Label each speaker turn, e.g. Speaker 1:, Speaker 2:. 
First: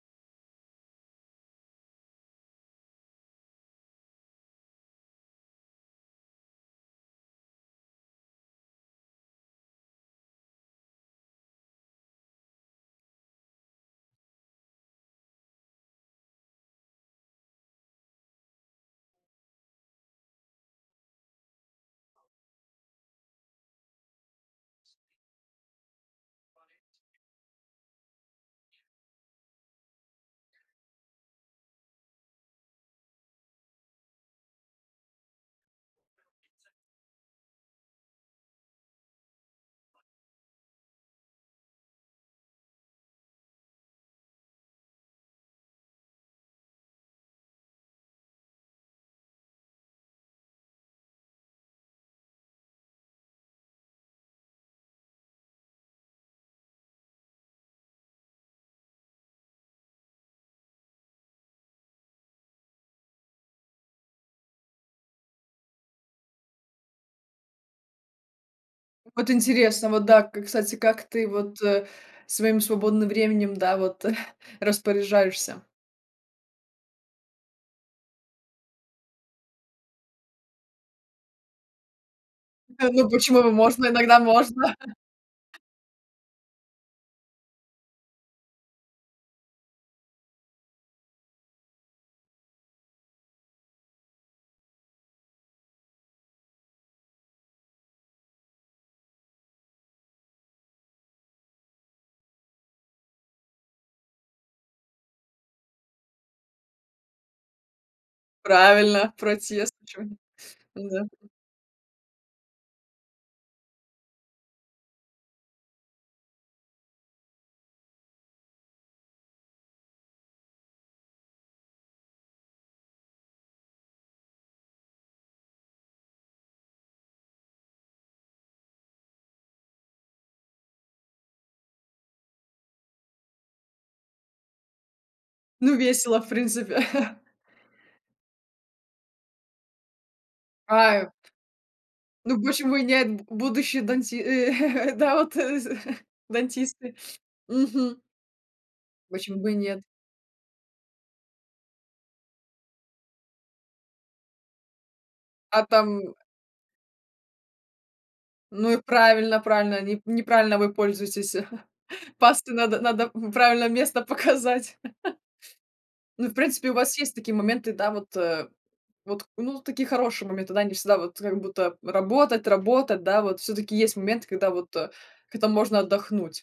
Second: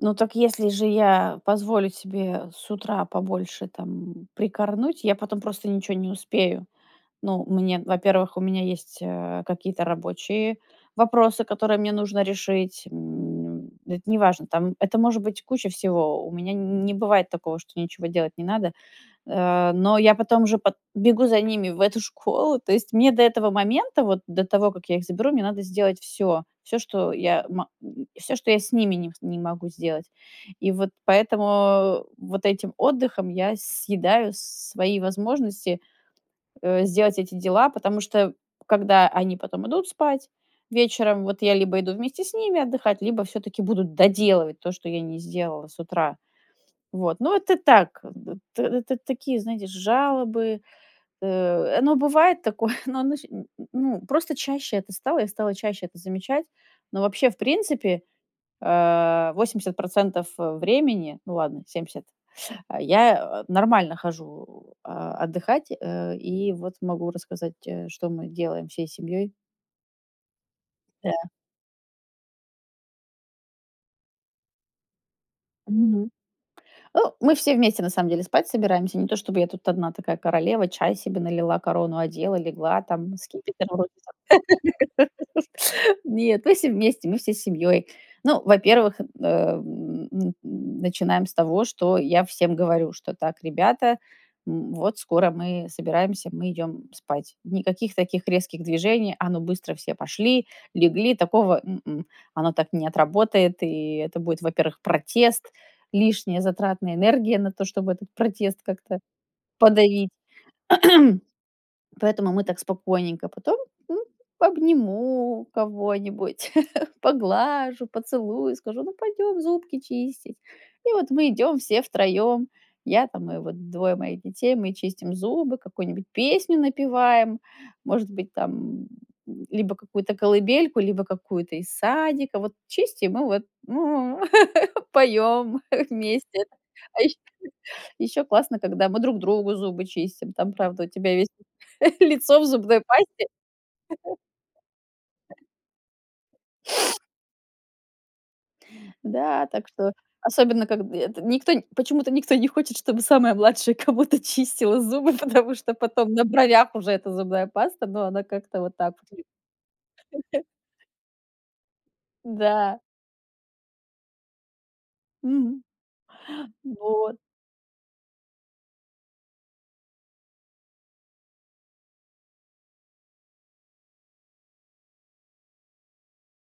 Speaker 1: Ну, так если же я позволю себе с утра побольше там, м, прикорнуть, я потом просто ничего не успею. Ну, мне во-первых, у меня есть, э, какие-то рабочие вопросы, которые мне нужно решить. М, это неважно, там это может быть куча всего. У меня н не бывает такого, что ничего делать не надо. Э, но я потом уже пат бегу за ними в эту школу. То есть мне до этого момента, вот до того, как я их заберу, мне надо сделать всё. Всё, что я ма м, всё, что я с ними не с не могу сделать. И вот поэтому, э, вот этим отдыхом я съедаю свои возможности, э, сделать эти дела. Потому что когда они потом идут спать вечером, вот я либо иду вместе с ними отдыхать, либо всё-таки буду доделывать то, что я не сделала с утра. Вот, но это так, к д т это такие, знаете, ж жалобы. Э, оно бывает такое, но оно ще м, м, ну, просто чаще это стало. Я стала чаще это замечать. Но вообще, в принципе, э, 80 %, э, времени, ну ладно, 70, я, э, нормально хожу, а, отдыхать, э, и вот могу рассказать, э, что мы делаем всей
Speaker 2: Вот
Speaker 1: семьёй.
Speaker 2: интересно, вот да, к кстати, как ты
Speaker 1: Да.
Speaker 2: вот, э, своим свободным временем, да, вот распоряжаешься?
Speaker 1: Мгм. О, мы все вместе на самом деле спать собираемся, не то чтобы я тут одна такая королева, чай себе налила, корону одела, легла
Speaker 2: Да ну,
Speaker 1: там,
Speaker 2: почему?
Speaker 1: скипетр
Speaker 2: Можно.
Speaker 1: вроде
Speaker 2: Иногда можно.
Speaker 1: там. Нет, мы все вместе, мы всей семьей. Ну, во-первых, э, н н начинаем с того, что я всем говорю, что: "Так, ребята, м, вот скоро мы собираемся, мы идем спать". Никаких таких резких движений: "А, ну, быстро все пошли, легли!" Такого- м-м, оно так не отработает. И это будет, во-первых, протест, лишняя затратная энергия на то, чтобы этот протест как-то
Speaker 2: Правильно! Протест. А чё
Speaker 1: подавить.
Speaker 2: они! Ну да.
Speaker 1: Поэтому мы так спокойненько. Потом, м, обниму кого-нибудь, поглажу, поцелую, скажу: "Ну пойдем зубки чистить". И вот мы идем все 3: я там, и вот 2 моих детей, мы чистим зубы, какую-нибудь песню напеваем, может быть, там, м, либо какую-то колыбельку, либо какую-то из садика. Вот чистим и вот поём
Speaker 2: Ну, весело, в
Speaker 1: вместе.
Speaker 2: принципе.
Speaker 1: А ещё ещё классно, когда мы друг другу зубы чистим. Там, правда, у
Speaker 2: Прайвт
Speaker 1: тебя весь лицо
Speaker 2: Ну,
Speaker 1: в
Speaker 2: почему
Speaker 1: зубной
Speaker 2: и нет? Б
Speaker 1: пасте.
Speaker 2: будущие данти э, да вот, э, з дантисты. Мгм. Почему
Speaker 1: Да,
Speaker 2: бы и
Speaker 1: так
Speaker 2: нет?
Speaker 1: что особенно когд эт никто почему-то никто не хочет, чтобы самая младшая кому-то чистила зубы, потому
Speaker 2: А
Speaker 1: что потом
Speaker 2: там
Speaker 1: на бровях уже эта зубная паста, но она как-то
Speaker 2: Ну и
Speaker 1: вот так вот лю
Speaker 2: правильно правильно. Не неправильно вы пользуетесь. Пасту
Speaker 1: Да.
Speaker 2: надо надо, мгм, правильное место показать.
Speaker 1: Мгм.
Speaker 2: Ну и, в принципе, у вас есть
Speaker 1: Вот.
Speaker 2: такие моменты, да вот, э, вот Ну, такие хорошие моменты, да? Не всегда вот как будто работать работать, да вот? Всё-таки есть момент, когда вот как-то можно отдохнуть.